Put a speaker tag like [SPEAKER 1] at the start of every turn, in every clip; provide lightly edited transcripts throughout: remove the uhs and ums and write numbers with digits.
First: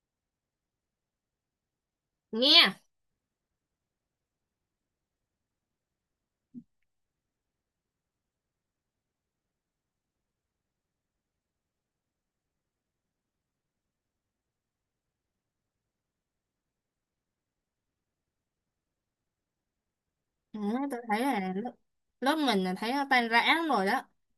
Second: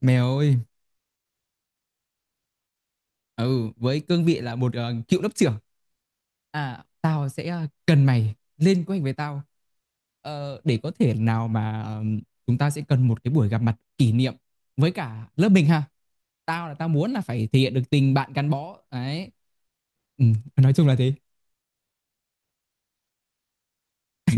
[SPEAKER 1] Mèo ơi,
[SPEAKER 2] Nghe.
[SPEAKER 1] ừ, với cương vị là một cựu lớp trưởng. À, tao sẽ cần mày lên kế hoạch với tao. Để có thể nào mà chúng ta sẽ cần một cái buổi gặp mặt kỷ niệm với cả lớp mình ha. Tao muốn là phải thể hiện được tình bạn gắn bó. Đấy. Ừ,
[SPEAKER 2] Đấy,
[SPEAKER 1] nói chung là
[SPEAKER 2] tôi
[SPEAKER 1] thế.
[SPEAKER 2] thấy là lớp mình là thấy nó tan rã lắm rồi đó.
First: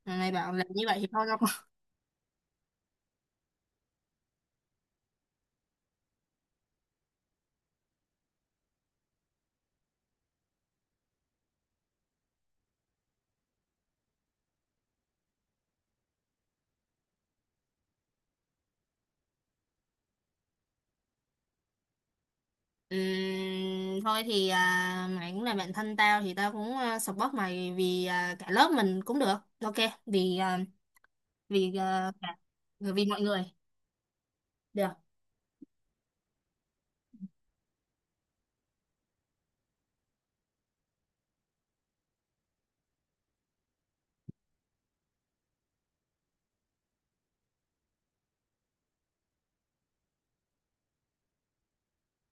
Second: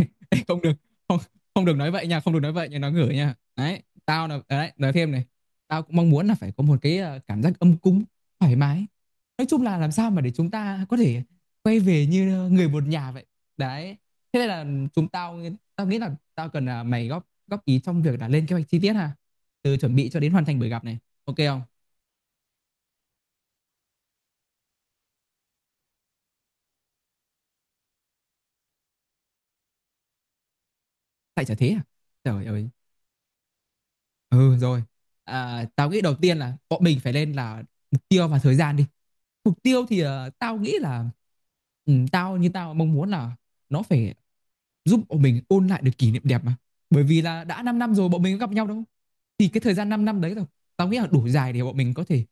[SPEAKER 2] Mà mày
[SPEAKER 1] Ê,
[SPEAKER 2] bảo
[SPEAKER 1] không
[SPEAKER 2] làm
[SPEAKER 1] được,
[SPEAKER 2] như vậy thì
[SPEAKER 1] không
[SPEAKER 2] thôi đâu có.
[SPEAKER 1] không được nói vậy nha, không được nói vậy nha, nó ngửi nha. Đấy, đấy nói thêm này. Tao cũng mong muốn là phải có một cái cảm giác ấm cúng, thoải mái. Nói chung là làm sao mà để chúng ta có thể quay về như người một nhà vậy. Đấy. Thế nên là chúng tao tao nghĩ là tao cần là mày góp góp ý trong việc là lên kế hoạch chi tiết ha, từ chuẩn bị cho đến hoàn thành buổi gặp này. Ok không?
[SPEAKER 2] Ừm, Thôi thì mày cũng là bạn thân tao thì tao cũng support mày vì cả lớp mình cũng được. Ok, vì à,
[SPEAKER 1] Tại chả thế
[SPEAKER 2] vì
[SPEAKER 1] à?
[SPEAKER 2] à, cả
[SPEAKER 1] Trời ơi.
[SPEAKER 2] vì mọi người
[SPEAKER 1] Ừ rồi.
[SPEAKER 2] được.
[SPEAKER 1] À, tao nghĩ đầu tiên là bọn mình phải lên là mục tiêu và thời gian đi. Mục tiêu thì tao nghĩ là tao mong muốn là nó phải giúp bọn mình ôn lại được kỷ niệm đẹp mà, bởi vì là đã 5 năm rồi bọn mình có gặp nhau đâu. Thì cái thời gian 5 năm đấy rồi, tao nghĩ là đủ dài để bọn mình có thể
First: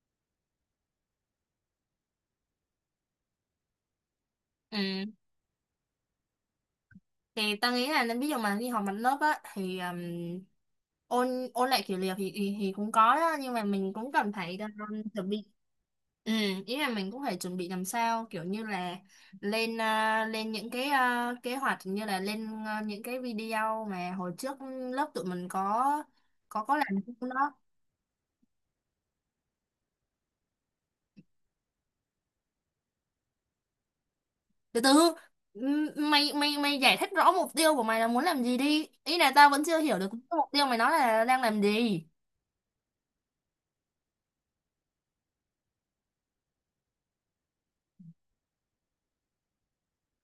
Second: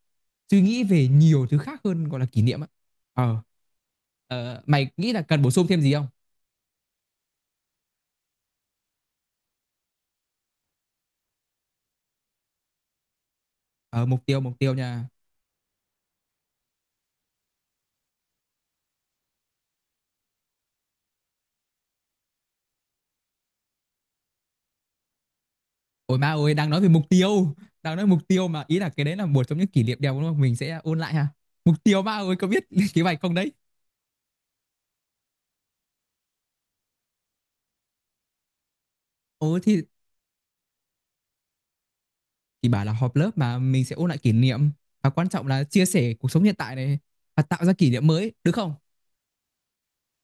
[SPEAKER 1] suy nghĩ về nhiều thứ khác hơn gọi là kỷ niệm á. ờ Mày nghĩ
[SPEAKER 2] Ừm,
[SPEAKER 1] là cần bổ sung thêm gì không?
[SPEAKER 2] thì ta nghĩ là nên ví dụ mà đi học mặt lớp á thì ôn ôn lại kiểu liều thì cũng có đó, nhưng mà mình
[SPEAKER 1] Ờ
[SPEAKER 2] cũng
[SPEAKER 1] Mục
[SPEAKER 2] cần
[SPEAKER 1] tiêu mục
[SPEAKER 2] phải
[SPEAKER 1] tiêu nha.
[SPEAKER 2] chuẩn bị. Ừ, ý là mình cũng phải chuẩn bị làm sao kiểu như là lên lên những cái kế hoạch, như là lên những cái video mà hồi trước lớp tụi mình có
[SPEAKER 1] Ôi ma ơi,
[SPEAKER 2] có
[SPEAKER 1] đang
[SPEAKER 2] có
[SPEAKER 1] nói
[SPEAKER 2] làm
[SPEAKER 1] về mục
[SPEAKER 2] cái đó.
[SPEAKER 1] tiêu, đang nói mục tiêu mà, ý là cái đấy là một trong những kỷ niệm đẹp đúng không, mình sẽ ôn lại ha. Mục tiêu ma ơi có biết kế hoạch không đấy.
[SPEAKER 2] Từ từ, m- mày mày mày giải thích rõ mục tiêu của mày là muốn làm gì đi, ý là tao
[SPEAKER 1] Ồ
[SPEAKER 2] vẫn chưa
[SPEAKER 1] thì
[SPEAKER 2] hiểu được cái mục tiêu mày nói là đang làm gì.
[SPEAKER 1] thì bảo là họp lớp mà mình sẽ ôn lại kỷ niệm, và quan trọng là chia sẻ cuộc sống hiện tại này, và tạo ra kỷ niệm mới được không?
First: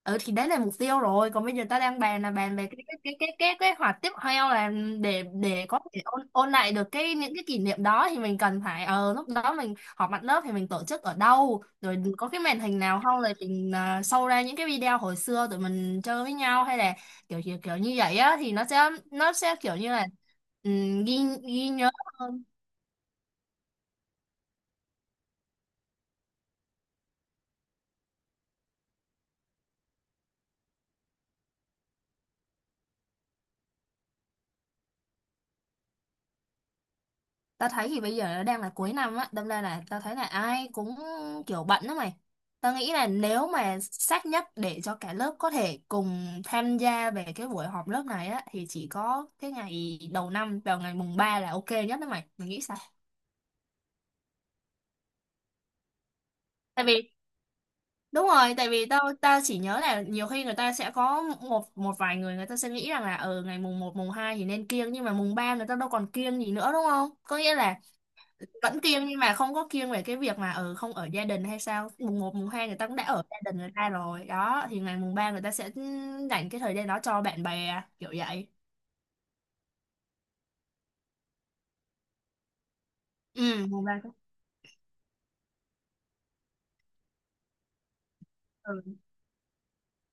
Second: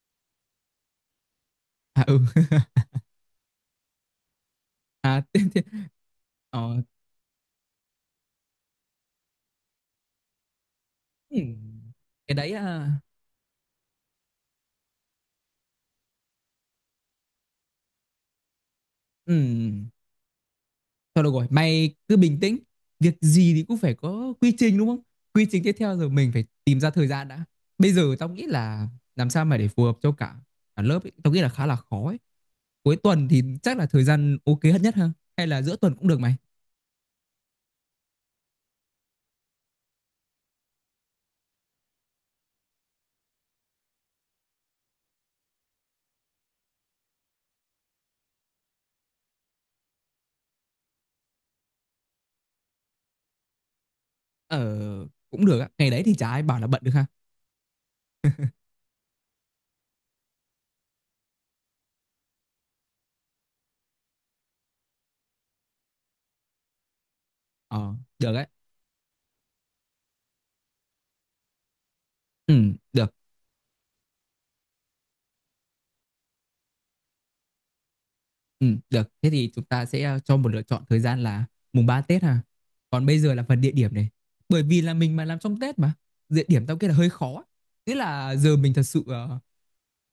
[SPEAKER 2] Ừ thì đấy là mục tiêu rồi, còn bây giờ ta đang
[SPEAKER 1] À, ừ.
[SPEAKER 2] bàn là bàn về cái kế hoạch tiếp theo là
[SPEAKER 1] À,
[SPEAKER 2] để
[SPEAKER 1] tiếp tiếp.
[SPEAKER 2] có thể ôn ôn lại
[SPEAKER 1] ờ
[SPEAKER 2] được cái những cái kỷ niệm đó, thì mình cần phải ờ lúc đó mình họp mặt lớp thì mình tổ chức ở đâu,
[SPEAKER 1] ừm,
[SPEAKER 2] rồi có
[SPEAKER 1] cái
[SPEAKER 2] cái
[SPEAKER 1] đấy
[SPEAKER 2] màn hình
[SPEAKER 1] à,
[SPEAKER 2] nào không, rồi mình show ra những cái video hồi xưa tụi mình chơi với nhau, hay là kiểu kiểu, kiểu như vậy á thì nó sẽ nó
[SPEAKER 1] ừ.
[SPEAKER 2] sẽ kiểu như là ghi
[SPEAKER 1] Thôi được rồi
[SPEAKER 2] ghi nhớ.
[SPEAKER 1] mày cứ bình tĩnh, việc gì thì cũng phải có quy trình đúng không. Quy trình tiếp theo rồi mình phải tìm ra thời gian đã. Bây giờ tao nghĩ là làm sao mà để phù hợp cho cả cả lớp ấy, tao nghĩ là khá là khó ấy. Cuối tuần thì chắc là thời gian ok hết nhất ha, hay là giữa tuần cũng được mày?
[SPEAKER 2] Tao thấy thì bây giờ nó đang là cuối năm á, đâm ra là tao thấy là ai cũng kiểu bận đó mày. Tao nghĩ là nếu mà sát nhất để cho cả lớp có thể cùng tham gia về cái buổi họp lớp này á, thì chỉ có cái ngày đầu năm vào ngày mùng 3 là ok nhất đó mày, mày nghĩ sao?
[SPEAKER 1] ờ Cũng được á, ngày đấy thì chả ai bảo là bận
[SPEAKER 2] Tại
[SPEAKER 1] được ha.
[SPEAKER 2] vì đúng rồi, tại vì tao tao chỉ nhớ là nhiều khi người ta sẽ có một một vài người, người ta sẽ nghĩ rằng là ở ngày mùng một mùng 2 thì nên kiêng, nhưng mà mùng 3 người ta đâu còn kiêng gì nữa đúng không, có nghĩa là
[SPEAKER 1] Ờ, được đấy.
[SPEAKER 2] vẫn kiêng, nhưng mà không có kiêng về cái việc mà ừ, không ở gia đình hay sao, mùng một mùng
[SPEAKER 1] Ừ,
[SPEAKER 2] 2 người ta cũng đã
[SPEAKER 1] được.
[SPEAKER 2] ở gia đình người ta rồi đó, thì ngày mùng 3 người ta sẽ dành cái thời gian đó cho bạn bè kiểu vậy.
[SPEAKER 1] Ừ, được. Thế thì chúng ta sẽ cho một lựa chọn thời gian là mùng 3 Tết ha. Còn bây giờ là phần
[SPEAKER 2] Ừ,
[SPEAKER 1] địa
[SPEAKER 2] mùng
[SPEAKER 1] điểm
[SPEAKER 2] ba.
[SPEAKER 1] này. Bởi vì là mình mà làm trong Tết mà. Địa điểm tao nghĩ là hơi khó. Thế là giờ mình thật
[SPEAKER 2] Ừ.
[SPEAKER 1] sự ờ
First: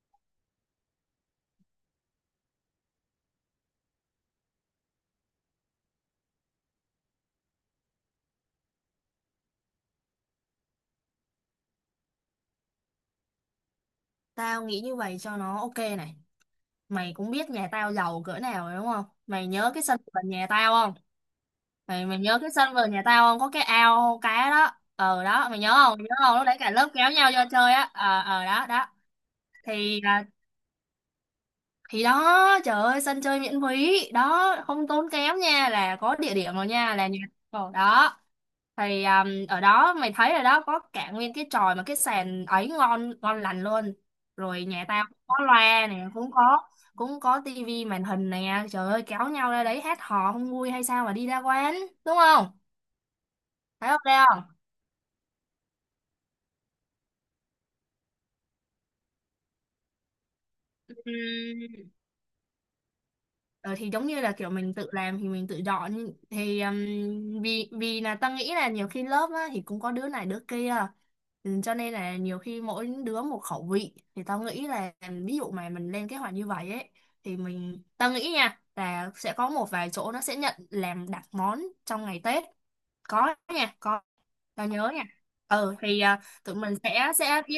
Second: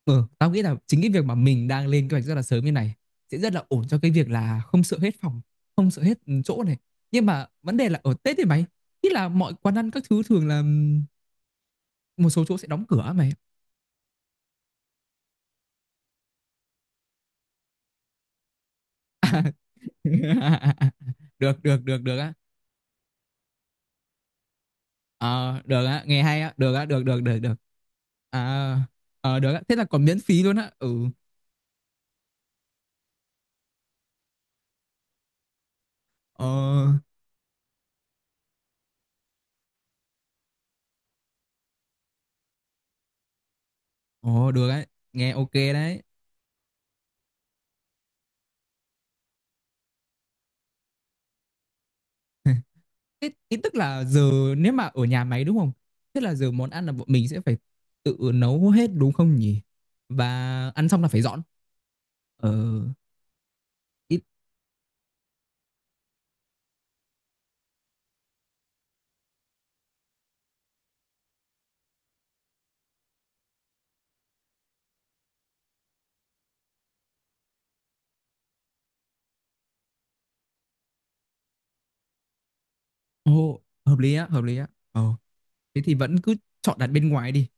[SPEAKER 1] ờ, tao nghĩ là chính cái việc mà mình đang lên kế hoạch rất là sớm như này sẽ rất là ổn cho cái việc là không sợ hết phòng, không sợ hết chỗ này. Nhưng mà vấn đề là ở Tết thì mày, ý là mọi quán ăn các thứ thường là một số chỗ sẽ đóng cửa á mày.
[SPEAKER 2] Tao nghĩ như vậy cho nó ok này. Mày cũng biết nhà tao giàu cỡ nào rồi đúng không, mày nhớ cái sân vườn nhà tao không?
[SPEAKER 1] Được, được, được,
[SPEAKER 2] mày
[SPEAKER 1] được
[SPEAKER 2] mày
[SPEAKER 1] á.
[SPEAKER 2] nhớ cái sân vườn nhà tao không, có cái ao cá đó, ờ đó, mày
[SPEAKER 1] Ờ,
[SPEAKER 2] nhớ
[SPEAKER 1] được
[SPEAKER 2] không,
[SPEAKER 1] á,
[SPEAKER 2] mày nhớ
[SPEAKER 1] nghe
[SPEAKER 2] không,
[SPEAKER 1] hay
[SPEAKER 2] lúc đấy cả
[SPEAKER 1] á,
[SPEAKER 2] lớp
[SPEAKER 1] được
[SPEAKER 2] kéo
[SPEAKER 1] được
[SPEAKER 2] nhau
[SPEAKER 1] được
[SPEAKER 2] vô
[SPEAKER 1] được.
[SPEAKER 2] chơi á, ờ ờ đó
[SPEAKER 1] À,
[SPEAKER 2] đó.
[SPEAKER 1] được á, thế là
[SPEAKER 2] Thì
[SPEAKER 1] còn miễn phí luôn á. Ừ.
[SPEAKER 2] thì đó trời ơi, sân chơi miễn phí đó, không tốn kém nha, là có địa
[SPEAKER 1] Ờ,
[SPEAKER 2] điểm rồi nha, là nhà. Ồ, đó thì ở đó mày thấy rồi đó, có cả nguyên cái chòi mà cái sàn ấy ngon ngon lành luôn.
[SPEAKER 1] ồ
[SPEAKER 2] Rồi
[SPEAKER 1] Được á,
[SPEAKER 2] nhà tao cũng
[SPEAKER 1] nghe
[SPEAKER 2] có
[SPEAKER 1] ok
[SPEAKER 2] loa
[SPEAKER 1] đấy.
[SPEAKER 2] nè, cũng có, cũng có tivi màn hình nè, trời ơi kéo nhau ra đấy hát hò không vui hay sao mà đi ra quán, đúng không?
[SPEAKER 1] Thế ý tức
[SPEAKER 2] Thấy ok
[SPEAKER 1] là giờ
[SPEAKER 2] không?
[SPEAKER 1] nếu mà ở nhà máy đúng không? Thế là giờ món ăn là bọn mình sẽ phải tự nấu hết đúng không nhỉ? Và ăn xong là phải dọn.
[SPEAKER 2] Ừm,
[SPEAKER 1] Ờ,
[SPEAKER 2] Ờ, thì giống như
[SPEAKER 1] Ít,
[SPEAKER 2] là kiểu mình tự làm thì mình tự dọn thì vì vì là ta nghĩ là nhiều khi lớp á thì cũng có đứa này đứa kia. Ừ, cho nên là nhiều khi mỗi đứa một khẩu vị thì tao nghĩ là ví dụ mà mình lên kế hoạch như vậy ấy, thì mình tao nghĩ nha là sẽ có một vài chỗ nó sẽ nhận làm đặt món trong ngày Tết, có nha,
[SPEAKER 1] hợp
[SPEAKER 2] có,
[SPEAKER 1] lý á, hợp lý á.
[SPEAKER 2] tao nhớ
[SPEAKER 1] Ờ,
[SPEAKER 2] nha. Ừ
[SPEAKER 1] Thế thì
[SPEAKER 2] thì
[SPEAKER 1] vẫn cứ
[SPEAKER 2] tụi mình
[SPEAKER 1] chọn đặt bên ngoài đi.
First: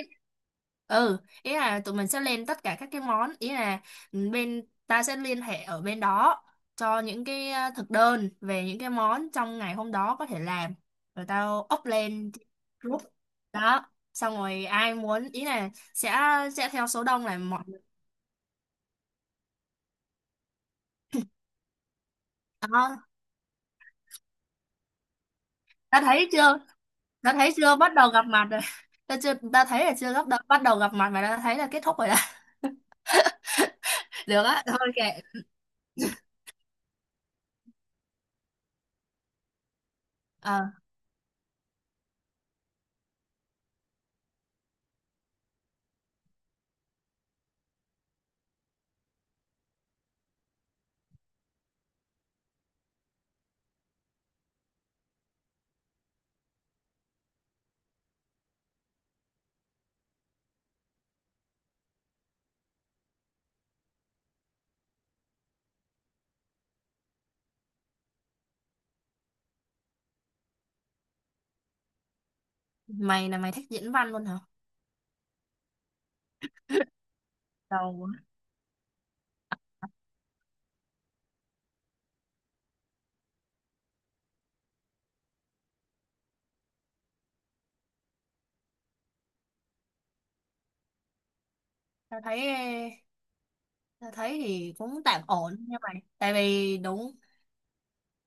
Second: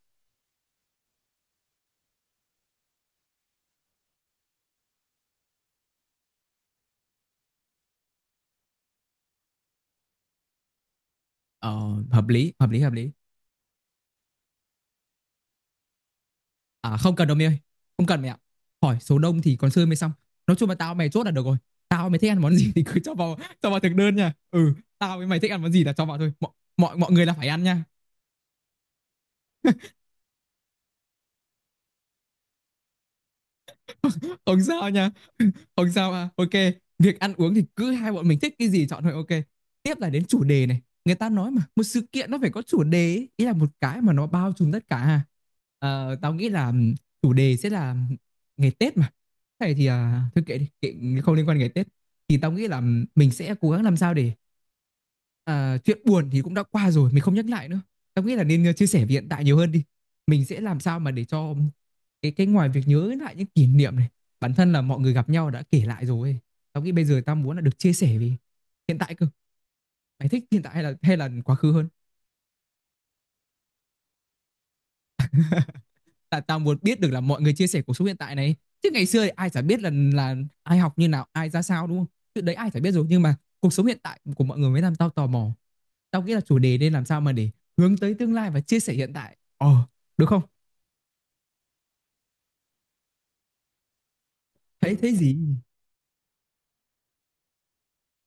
[SPEAKER 2] ừ, ý là tụi mình sẽ lên tất cả các cái món, ý là ừ, bên ta sẽ liên hệ ở bên đó cho những cái thực đơn về những cái món trong ngày hôm đó có thể làm, rồi tao
[SPEAKER 1] Ờ,
[SPEAKER 2] up
[SPEAKER 1] hợp
[SPEAKER 2] lên
[SPEAKER 1] lý, hợp lý, hợp
[SPEAKER 2] group
[SPEAKER 1] lý.
[SPEAKER 2] đó, xong rồi ai muốn ý là sẽ theo
[SPEAKER 1] À
[SPEAKER 2] số
[SPEAKER 1] không
[SPEAKER 2] đông
[SPEAKER 1] cần đâu
[SPEAKER 2] là
[SPEAKER 1] mày ơi.
[SPEAKER 2] mọi người.
[SPEAKER 1] Không cần mày ạ. Hỏi số đông thì còn chơi mới xong. Nói chung là tao mày chốt là được rồi. Tao mày thích ăn món gì thì cứ
[SPEAKER 2] Đó.
[SPEAKER 1] cho vào. Cho vào thực đơn nha. Ừ. Tao với mày thích ăn món gì là
[SPEAKER 2] Ta
[SPEAKER 1] cho vào
[SPEAKER 2] thấy
[SPEAKER 1] thôi. Mọi,
[SPEAKER 2] chưa,
[SPEAKER 1] mọi, mọi người
[SPEAKER 2] ta
[SPEAKER 1] là phải
[SPEAKER 2] thấy
[SPEAKER 1] ăn
[SPEAKER 2] chưa,
[SPEAKER 1] nha.
[SPEAKER 2] bắt đầu gặp mặt rồi. Ta chưa, ta thấy là chưa bắt đầu gặp mặt mà ta thấy là kết thúc rồi đó. Được
[SPEAKER 1] Không
[SPEAKER 2] á,
[SPEAKER 1] sao
[SPEAKER 2] thôi
[SPEAKER 1] nha.
[SPEAKER 2] kệ.
[SPEAKER 1] Không sao à. Ok. Việc ăn uống thì cứ hai bọn mình thích cái gì chọn thôi. Ok. Tiếp là đến chủ
[SPEAKER 2] Ờ,
[SPEAKER 1] đề này. Người ta nói mà một sự kiện nó phải có chủ đề ấy. Ý là một cái mà nó bao trùm tất cả. Tao nghĩ là chủ đề sẽ là ngày Tết mà. Thế này thì thôi kệ đi, kệ không liên quan ngày Tết. Thì tao nghĩ là mình sẽ cố gắng làm sao để chuyện buồn thì cũng đã qua rồi, mình không nhắc lại nữa. Tao nghĩ là nên chia sẻ về hiện tại nhiều hơn đi. Mình sẽ làm sao mà để cho cái ngoài việc nhớ lại những kỷ niệm này, bản thân là mọi người gặp nhau đã kể lại rồi ấy. Tao nghĩ bây giờ tao muốn là được chia sẻ về hiện tại cơ. Mày thích hiện tại hay là quá khứ hơn?
[SPEAKER 2] mày thích diễn văn luôn hả,
[SPEAKER 1] Tại tao muốn biết được là mọi người chia sẻ cuộc
[SPEAKER 2] đầu
[SPEAKER 1] sống
[SPEAKER 2] quá.
[SPEAKER 1] hiện tại này. Chứ ngày xưa thì ai chả biết là ai học như nào, ai ra sao đúng không? Chuyện đấy ai chả biết rồi nhưng mà cuộc sống hiện tại của mọi người mới làm tao tò mò. Tao nghĩ là chủ đề nên làm sao mà để hướng tới tương lai và chia sẻ hiện tại. Ờ, được không?
[SPEAKER 2] tao thấy Tao thấy thì
[SPEAKER 1] Thấy
[SPEAKER 2] cũng
[SPEAKER 1] thấy
[SPEAKER 2] tạm
[SPEAKER 1] gì?
[SPEAKER 2] ổn nha mày, tại vì đúng,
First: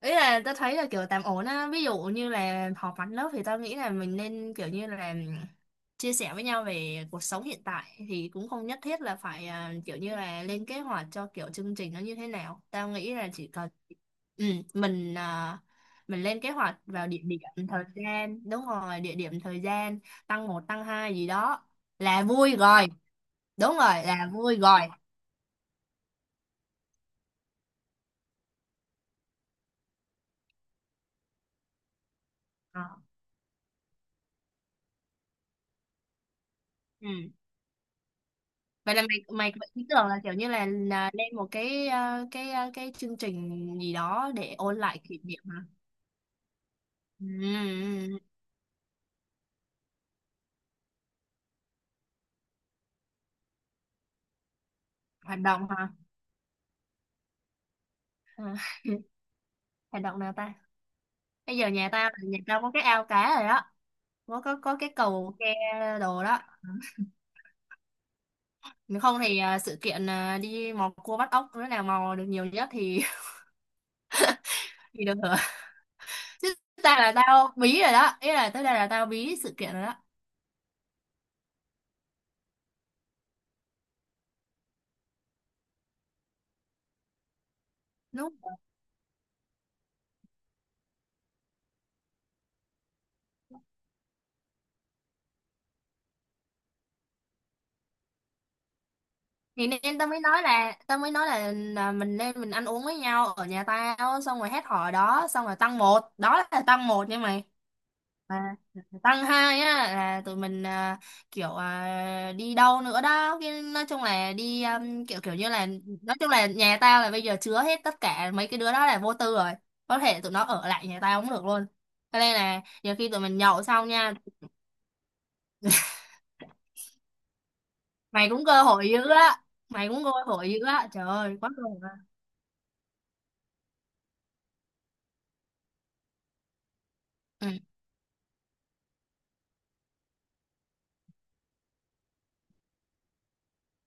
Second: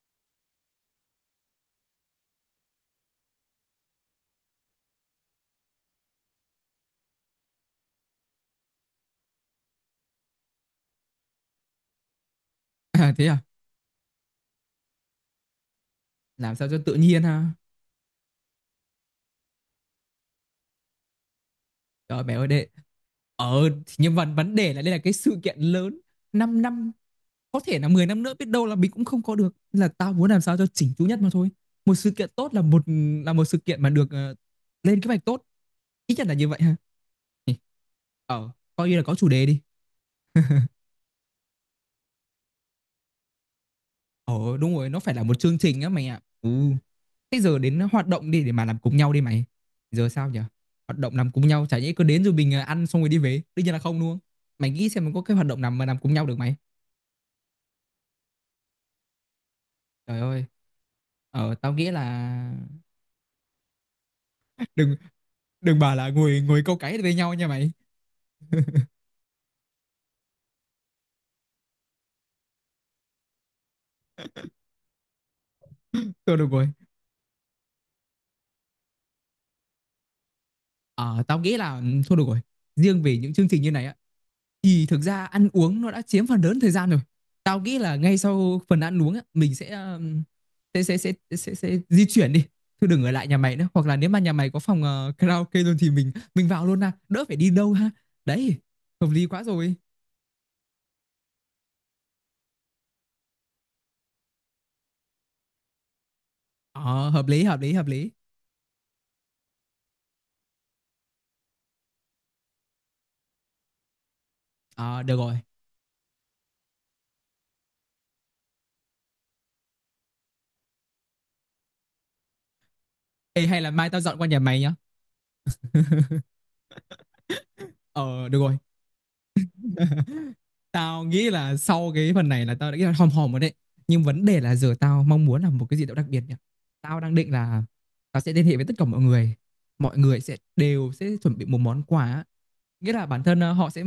[SPEAKER 2] ý là tao thấy là kiểu tạm ổn á, ví dụ như là họp mặt lớp thì tao nghĩ là mình nên kiểu như là chia sẻ với nhau về cuộc sống hiện tại, thì cũng không nhất thiết là phải kiểu như là lên kế hoạch cho kiểu chương trình nó như thế nào, tao
[SPEAKER 1] À
[SPEAKER 2] nghĩ
[SPEAKER 1] thế
[SPEAKER 2] là
[SPEAKER 1] à?
[SPEAKER 2] chỉ cần ừ, mình mình lên kế
[SPEAKER 1] Làm sao
[SPEAKER 2] hoạch
[SPEAKER 1] cho tự
[SPEAKER 2] vào địa
[SPEAKER 1] nhiên
[SPEAKER 2] điểm
[SPEAKER 1] ha?
[SPEAKER 2] thời gian, đúng rồi địa điểm thời gian, tăng một tăng hai gì đó là
[SPEAKER 1] Trời mẹ ơi
[SPEAKER 2] vui
[SPEAKER 1] đệ.
[SPEAKER 2] rồi.
[SPEAKER 1] Ờ
[SPEAKER 2] Đúng
[SPEAKER 1] thì
[SPEAKER 2] rồi,
[SPEAKER 1] nhưng mà
[SPEAKER 2] là
[SPEAKER 1] vấn
[SPEAKER 2] vui
[SPEAKER 1] đề
[SPEAKER 2] rồi.
[SPEAKER 1] là đây là cái sự kiện lớn, 5 năm, có thể là 10 năm nữa biết đâu là mình cũng không có được. Nên là tao muốn làm sao cho chỉnh chu nhất mà thôi. Một sự kiện tốt là
[SPEAKER 2] Ờ.
[SPEAKER 1] một, là một sự kiện mà được lên kế hoạch tốt, ít nhất là như vậy ha.
[SPEAKER 2] Ừ.
[SPEAKER 1] Ừ. ờ Coi
[SPEAKER 2] Vậy
[SPEAKER 1] như
[SPEAKER 2] là
[SPEAKER 1] là có
[SPEAKER 2] mày
[SPEAKER 1] chủ đề
[SPEAKER 2] mày
[SPEAKER 1] đi.
[SPEAKER 2] có ý tưởng là kiểu như là lên một cái cái cái chương trình gì đó
[SPEAKER 1] ờ
[SPEAKER 2] để
[SPEAKER 1] Đúng
[SPEAKER 2] ôn
[SPEAKER 1] rồi nó
[SPEAKER 2] lại
[SPEAKER 1] phải
[SPEAKER 2] kỷ
[SPEAKER 1] là một
[SPEAKER 2] niệm
[SPEAKER 1] chương
[SPEAKER 2] hả?
[SPEAKER 1] trình á mày ạ. Ừ. Thế giờ đến
[SPEAKER 2] Ừ.
[SPEAKER 1] hoạt động đi để mà làm cùng nhau đi mày, giờ sao nhỉ? Hoạt động làm cùng nhau chả nhẽ cứ đến rồi mình ăn xong rồi đi về đương nhiên là không đúng không. Mày nghĩ xem mình có cái
[SPEAKER 2] Hoạt
[SPEAKER 1] hoạt động
[SPEAKER 2] động
[SPEAKER 1] nào mà
[SPEAKER 2] hả?
[SPEAKER 1] làm cùng nhau được mày.
[SPEAKER 2] Ừ. Hoạt động
[SPEAKER 1] Trời
[SPEAKER 2] nào
[SPEAKER 1] ơi,
[SPEAKER 2] ta?
[SPEAKER 1] ờ
[SPEAKER 2] Bây giờ
[SPEAKER 1] tao nghĩ là
[SPEAKER 2] nhà tao có cái ao cá rồi đó, có có cái
[SPEAKER 1] đừng
[SPEAKER 2] cầu ke
[SPEAKER 1] đừng bảo là
[SPEAKER 2] đồ đó.
[SPEAKER 1] ngồi ngồi câu cái với nhau nha mày.
[SPEAKER 2] Nếu không thì ờ, sự kiện ờ, đi mò cua bắt ốc, đứa nào mò được nhiều nhất thì thì được hưởng
[SPEAKER 1] Thôi được
[SPEAKER 2] chứ.
[SPEAKER 1] rồi.
[SPEAKER 2] Ta là tao bí rồi đó, ý là tới đây là tao bí sự kiện rồi.
[SPEAKER 1] Ờ tao nghĩ là ừ, thôi được rồi. Riêng về những chương trình như này á thì thực ra ăn uống nó đã chiếm phần lớn thời gian rồi. Tao nghĩ là ngay
[SPEAKER 2] Đó
[SPEAKER 1] sau phần ăn uống á mình sẽ di chuyển đi. Thôi đừng ở lại nhà mày nữa hoặc là nếu mà nhà mày có phòng karaoke luôn thì mình vào luôn ha, đỡ phải đi đâu ha. Đấy, hợp lý quá
[SPEAKER 2] thì
[SPEAKER 1] rồi.
[SPEAKER 2] nên tao mới nói là mình nên mình ăn uống với nhau ở nhà tao, xong rồi hết hò đó xong rồi tăng một, đó là tăng
[SPEAKER 1] Ờ
[SPEAKER 2] một nha
[SPEAKER 1] hợp lý,
[SPEAKER 2] mày.
[SPEAKER 1] hợp lý, hợp lý.
[SPEAKER 2] Mà tăng hai á là tụi mình kiểu đi đâu nữa đó, cái nói chung là đi
[SPEAKER 1] Ờ được
[SPEAKER 2] kiểu kiểu
[SPEAKER 1] rồi.
[SPEAKER 2] như là, nói chung là nhà tao là bây giờ chứa hết tất cả mấy cái đứa đó là vô tư rồi, có thể tụi nó ở lại nhà tao cũng được luôn, cho nên là nhiều khi tụi mình
[SPEAKER 1] Ê, hay
[SPEAKER 2] nhậu
[SPEAKER 1] là
[SPEAKER 2] xong
[SPEAKER 1] mai tao
[SPEAKER 2] nha.
[SPEAKER 1] dọn qua nhà mày nhá. Ờ
[SPEAKER 2] Mày
[SPEAKER 1] được
[SPEAKER 2] cũng
[SPEAKER 1] rồi.
[SPEAKER 2] cơ hội dữ á, mày cũng cơ hội dữ á,
[SPEAKER 1] Tao
[SPEAKER 2] trời
[SPEAKER 1] nghĩ
[SPEAKER 2] ơi quá
[SPEAKER 1] là
[SPEAKER 2] rồi.
[SPEAKER 1] sau cái phần này là tao đã nghĩ là hòm hòm rồi đấy. Nhưng vấn đề là giờ tao mong muốn là một cái gì đó đặc biệt nhỉ. Tao đang định là tao sẽ liên hệ với tất cả mọi người. Mọi người sẽ đều sẽ chuẩn bị một món quà, nghĩa là bản thân họ sẽ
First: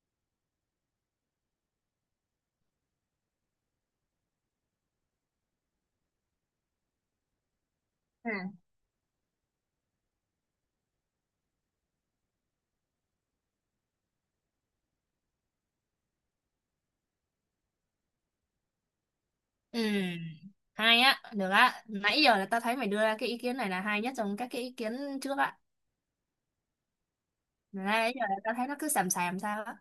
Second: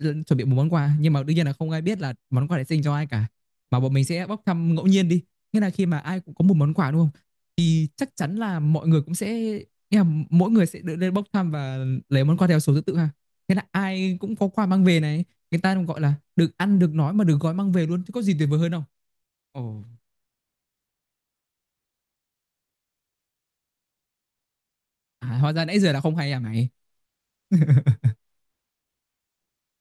[SPEAKER 1] chuẩn bị một món quà nhưng mà đương nhiên là không ai biết là món quà để dành cho ai cả, mà bọn mình sẽ bốc thăm ngẫu nhiên đi. Nghĩa là khi mà ai cũng có một món quà đúng không thì chắc
[SPEAKER 2] Ừ.
[SPEAKER 1] chắn là mọi người cũng sẽ, nghĩa là mỗi người sẽ được lên bốc thăm và lấy món quà theo số thứ tự ha. Thế là ai cũng có quà mang về này, người ta cũng gọi là được ăn được nói mà được gói mang về luôn, chứ có gì tuyệt vời hơn không.
[SPEAKER 2] Ừ,
[SPEAKER 1] Ồ.
[SPEAKER 2] hay á, được á. Nãy giờ là tao thấy mày đưa ra cái ý kiến này là hay nhất trong các cái ý kiến
[SPEAKER 1] À,
[SPEAKER 2] trước
[SPEAKER 1] hóa
[SPEAKER 2] á.
[SPEAKER 1] ra nãy giờ là không hay à mày.
[SPEAKER 2] Nãy giờ là tao thấy nó cứ xàm xàm sao á.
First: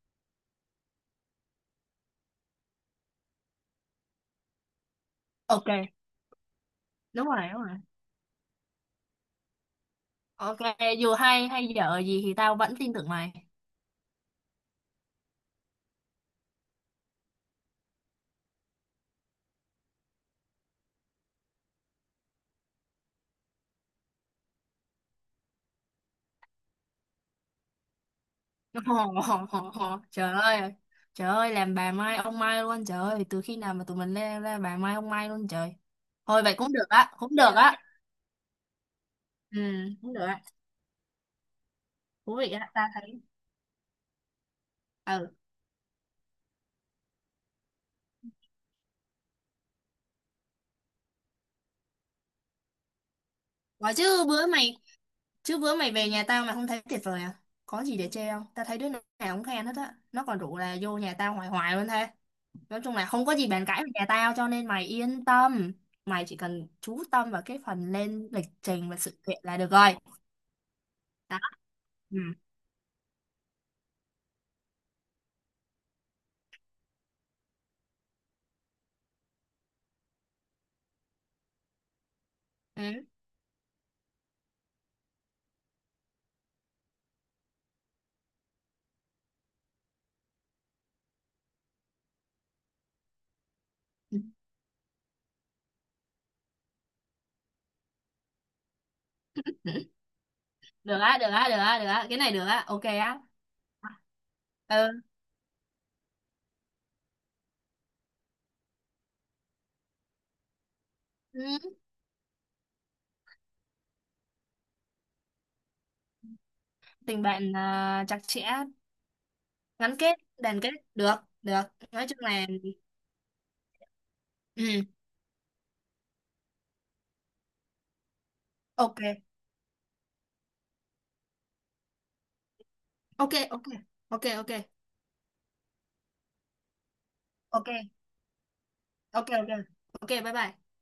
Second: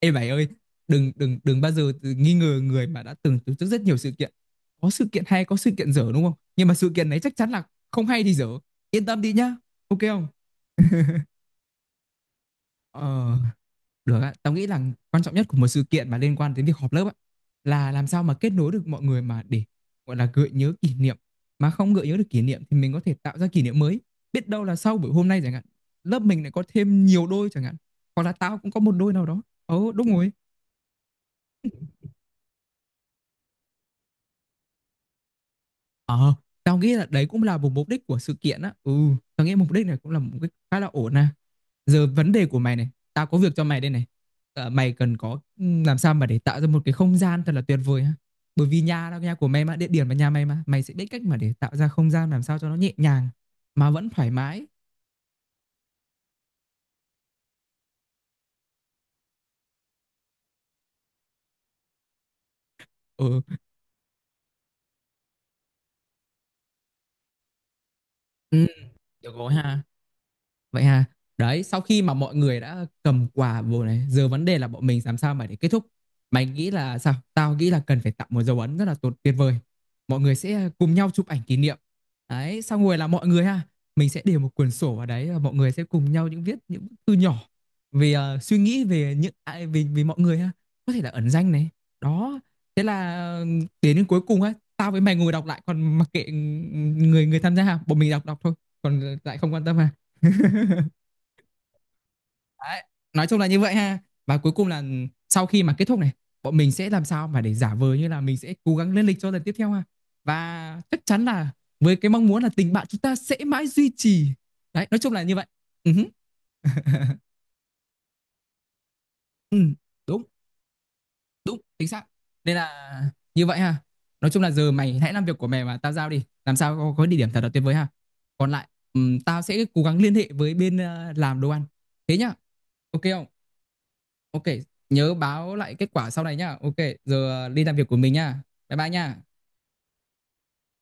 [SPEAKER 1] Ê mày ơi, đừng đừng đừng bao giờ tự nghi ngờ người mà đã từng tổ chức rất nhiều sự kiện. Có sự kiện hay, có
[SPEAKER 2] Ok,
[SPEAKER 1] sự kiện dở đúng không? Nhưng mà sự kiện này
[SPEAKER 2] đúng
[SPEAKER 1] chắc
[SPEAKER 2] rồi,
[SPEAKER 1] chắn
[SPEAKER 2] đúng
[SPEAKER 1] là
[SPEAKER 2] rồi.
[SPEAKER 1] không hay thì dở. Yên tâm đi nhá. Ok không?
[SPEAKER 2] Ok, dù hay hay dở gì thì tao vẫn tin tưởng
[SPEAKER 1] Ờ,
[SPEAKER 2] mày.
[SPEAKER 1] được ạ. Tao nghĩ là quan trọng nhất của một sự kiện mà liên quan đến việc họp lớp ạ, là làm sao mà kết nối được mọi người mà để gọi là gợi nhớ kỷ niệm. Mà không gợi nhớ được kỷ niệm thì mình có thể tạo ra kỷ niệm mới. Biết đâu là sau buổi hôm nay chẳng hạn, lớp mình lại có thêm nhiều đôi chẳng hạn. Hoặc là tao cũng có một đôi nào đó. Ồ,
[SPEAKER 2] Ồ,
[SPEAKER 1] đúng rồi.
[SPEAKER 2] trời ơi, trời ơi, làm bà Mai ông Mai luôn, trời ơi, từ khi nào mà tụi mình lên ra bà Mai ông Mai luôn trời.
[SPEAKER 1] Ờ,
[SPEAKER 2] Thôi vậy cũng
[SPEAKER 1] tao
[SPEAKER 2] được
[SPEAKER 1] nghĩ là
[SPEAKER 2] á,
[SPEAKER 1] đấy
[SPEAKER 2] cũng
[SPEAKER 1] cũng
[SPEAKER 2] được
[SPEAKER 1] là một
[SPEAKER 2] á.
[SPEAKER 1] mục đích của sự kiện á. Ừ, tao nghĩ
[SPEAKER 2] Ừ,
[SPEAKER 1] mục đích này cũng
[SPEAKER 2] cũng
[SPEAKER 1] là
[SPEAKER 2] được
[SPEAKER 1] một
[SPEAKER 2] á.
[SPEAKER 1] mục đích khá là ổn à. Giờ vấn
[SPEAKER 2] Thú
[SPEAKER 1] đề
[SPEAKER 2] vị
[SPEAKER 1] của
[SPEAKER 2] á,
[SPEAKER 1] mày
[SPEAKER 2] tao
[SPEAKER 1] này,
[SPEAKER 2] thấy.
[SPEAKER 1] tao có việc cho mày đây này. Ờ, mày cần
[SPEAKER 2] Ừ,
[SPEAKER 1] có làm sao mà để tạo ra một cái không gian thật là tuyệt vời ha. Bởi vì nhà đâu nhà của mày mà, địa điểm là nhà mày mà, mày sẽ biết cách mà để tạo ra không gian làm sao cho nó nhẹ nhàng mà
[SPEAKER 2] có
[SPEAKER 1] vẫn
[SPEAKER 2] chứ
[SPEAKER 1] thoải
[SPEAKER 2] bữa
[SPEAKER 1] mái.
[SPEAKER 2] mày chứ bữa mày về nhà tao mà không thấy tuyệt vời à? Có gì để chê không? Tao thấy đứa nào cũng khen hết á. Nó còn rủ là vô nhà tao hoài hoài luôn thế. Nói chung là không có
[SPEAKER 1] Ừ,
[SPEAKER 2] gì bàn cãi về nhà tao, cho nên mày yên tâm. Mày chỉ cần chú tâm vào cái phần lên lịch
[SPEAKER 1] ừ,
[SPEAKER 2] trình và sự
[SPEAKER 1] được
[SPEAKER 2] kiện
[SPEAKER 1] rồi
[SPEAKER 2] là được
[SPEAKER 1] ha.
[SPEAKER 2] rồi.
[SPEAKER 1] Vậy ha.
[SPEAKER 2] Đó.
[SPEAKER 1] Đấy, sau khi mà
[SPEAKER 2] Ừ.
[SPEAKER 1] mọi người đã cầm quà vô này, giờ vấn đề là bọn mình làm sao mà để kết thúc. Mày nghĩ là sao? Tao nghĩ là cần phải tạo một dấu ấn rất là tốt tuyệt vời. Mọi người sẽ cùng nhau chụp ảnh kỷ niệm. Đấy,
[SPEAKER 2] Ừ.
[SPEAKER 1] xong rồi là mọi người ha, mình sẽ để một quyển sổ vào đấy và mọi người sẽ cùng nhau những viết những bức thư nhỏ về suy nghĩ về những ai về về mọi người ha. Có thể là ẩn danh này. Đó. Thế là đến đến
[SPEAKER 2] Ừ.
[SPEAKER 1] cuối cùng á, tao với mày ngồi đọc lại còn mặc kệ người người tham gia ha, bọn mình đọc đọc thôi, còn lại không quan tâm
[SPEAKER 2] Ừ.
[SPEAKER 1] ha.
[SPEAKER 2] Được á, được á, được á, được á. Cái này được á, ok
[SPEAKER 1] Đấy,
[SPEAKER 2] á.
[SPEAKER 1] nói chung là như vậy ha. Và cuối cùng là
[SPEAKER 2] Ừ.
[SPEAKER 1] sau khi mà kết thúc này, bọn mình sẽ làm sao mà để giả vờ như là mình sẽ cố gắng lên lịch cho lần tiếp theo ha. Và chắc chắn là
[SPEAKER 2] Ừ.
[SPEAKER 1] với cái mong muốn là tình bạn chúng ta sẽ mãi duy trì. Đấy, nói chung là như vậy. Ừ,
[SPEAKER 2] Tình bạn à, chặt chẽ,
[SPEAKER 1] ừ,
[SPEAKER 2] gắn kết,
[SPEAKER 1] đúng,
[SPEAKER 2] đoàn kết. Được,
[SPEAKER 1] đúng,
[SPEAKER 2] được.
[SPEAKER 1] chính xác.
[SPEAKER 2] Nói chung là...
[SPEAKER 1] Nên là như vậy ha. Nói chung là giờ
[SPEAKER 2] Ừ.
[SPEAKER 1] mày hãy làm việc của mày mà tao giao đi. Làm sao có địa điểm thật là tuyệt vời ha. Còn lại,
[SPEAKER 2] Ok.
[SPEAKER 1] tao sẽ cố gắng liên hệ với bên làm đồ ăn. Thế nhá. Ok không?
[SPEAKER 2] Ok, ok. Ok,
[SPEAKER 1] Ok,
[SPEAKER 2] ok.
[SPEAKER 1] nhớ báo lại kết quả sau này nhá. Ok, giờ đi
[SPEAKER 2] Ok,
[SPEAKER 1] làm việc của mình nhá. Bye bye nhá.
[SPEAKER 2] ok. Ok, ok. bye bye.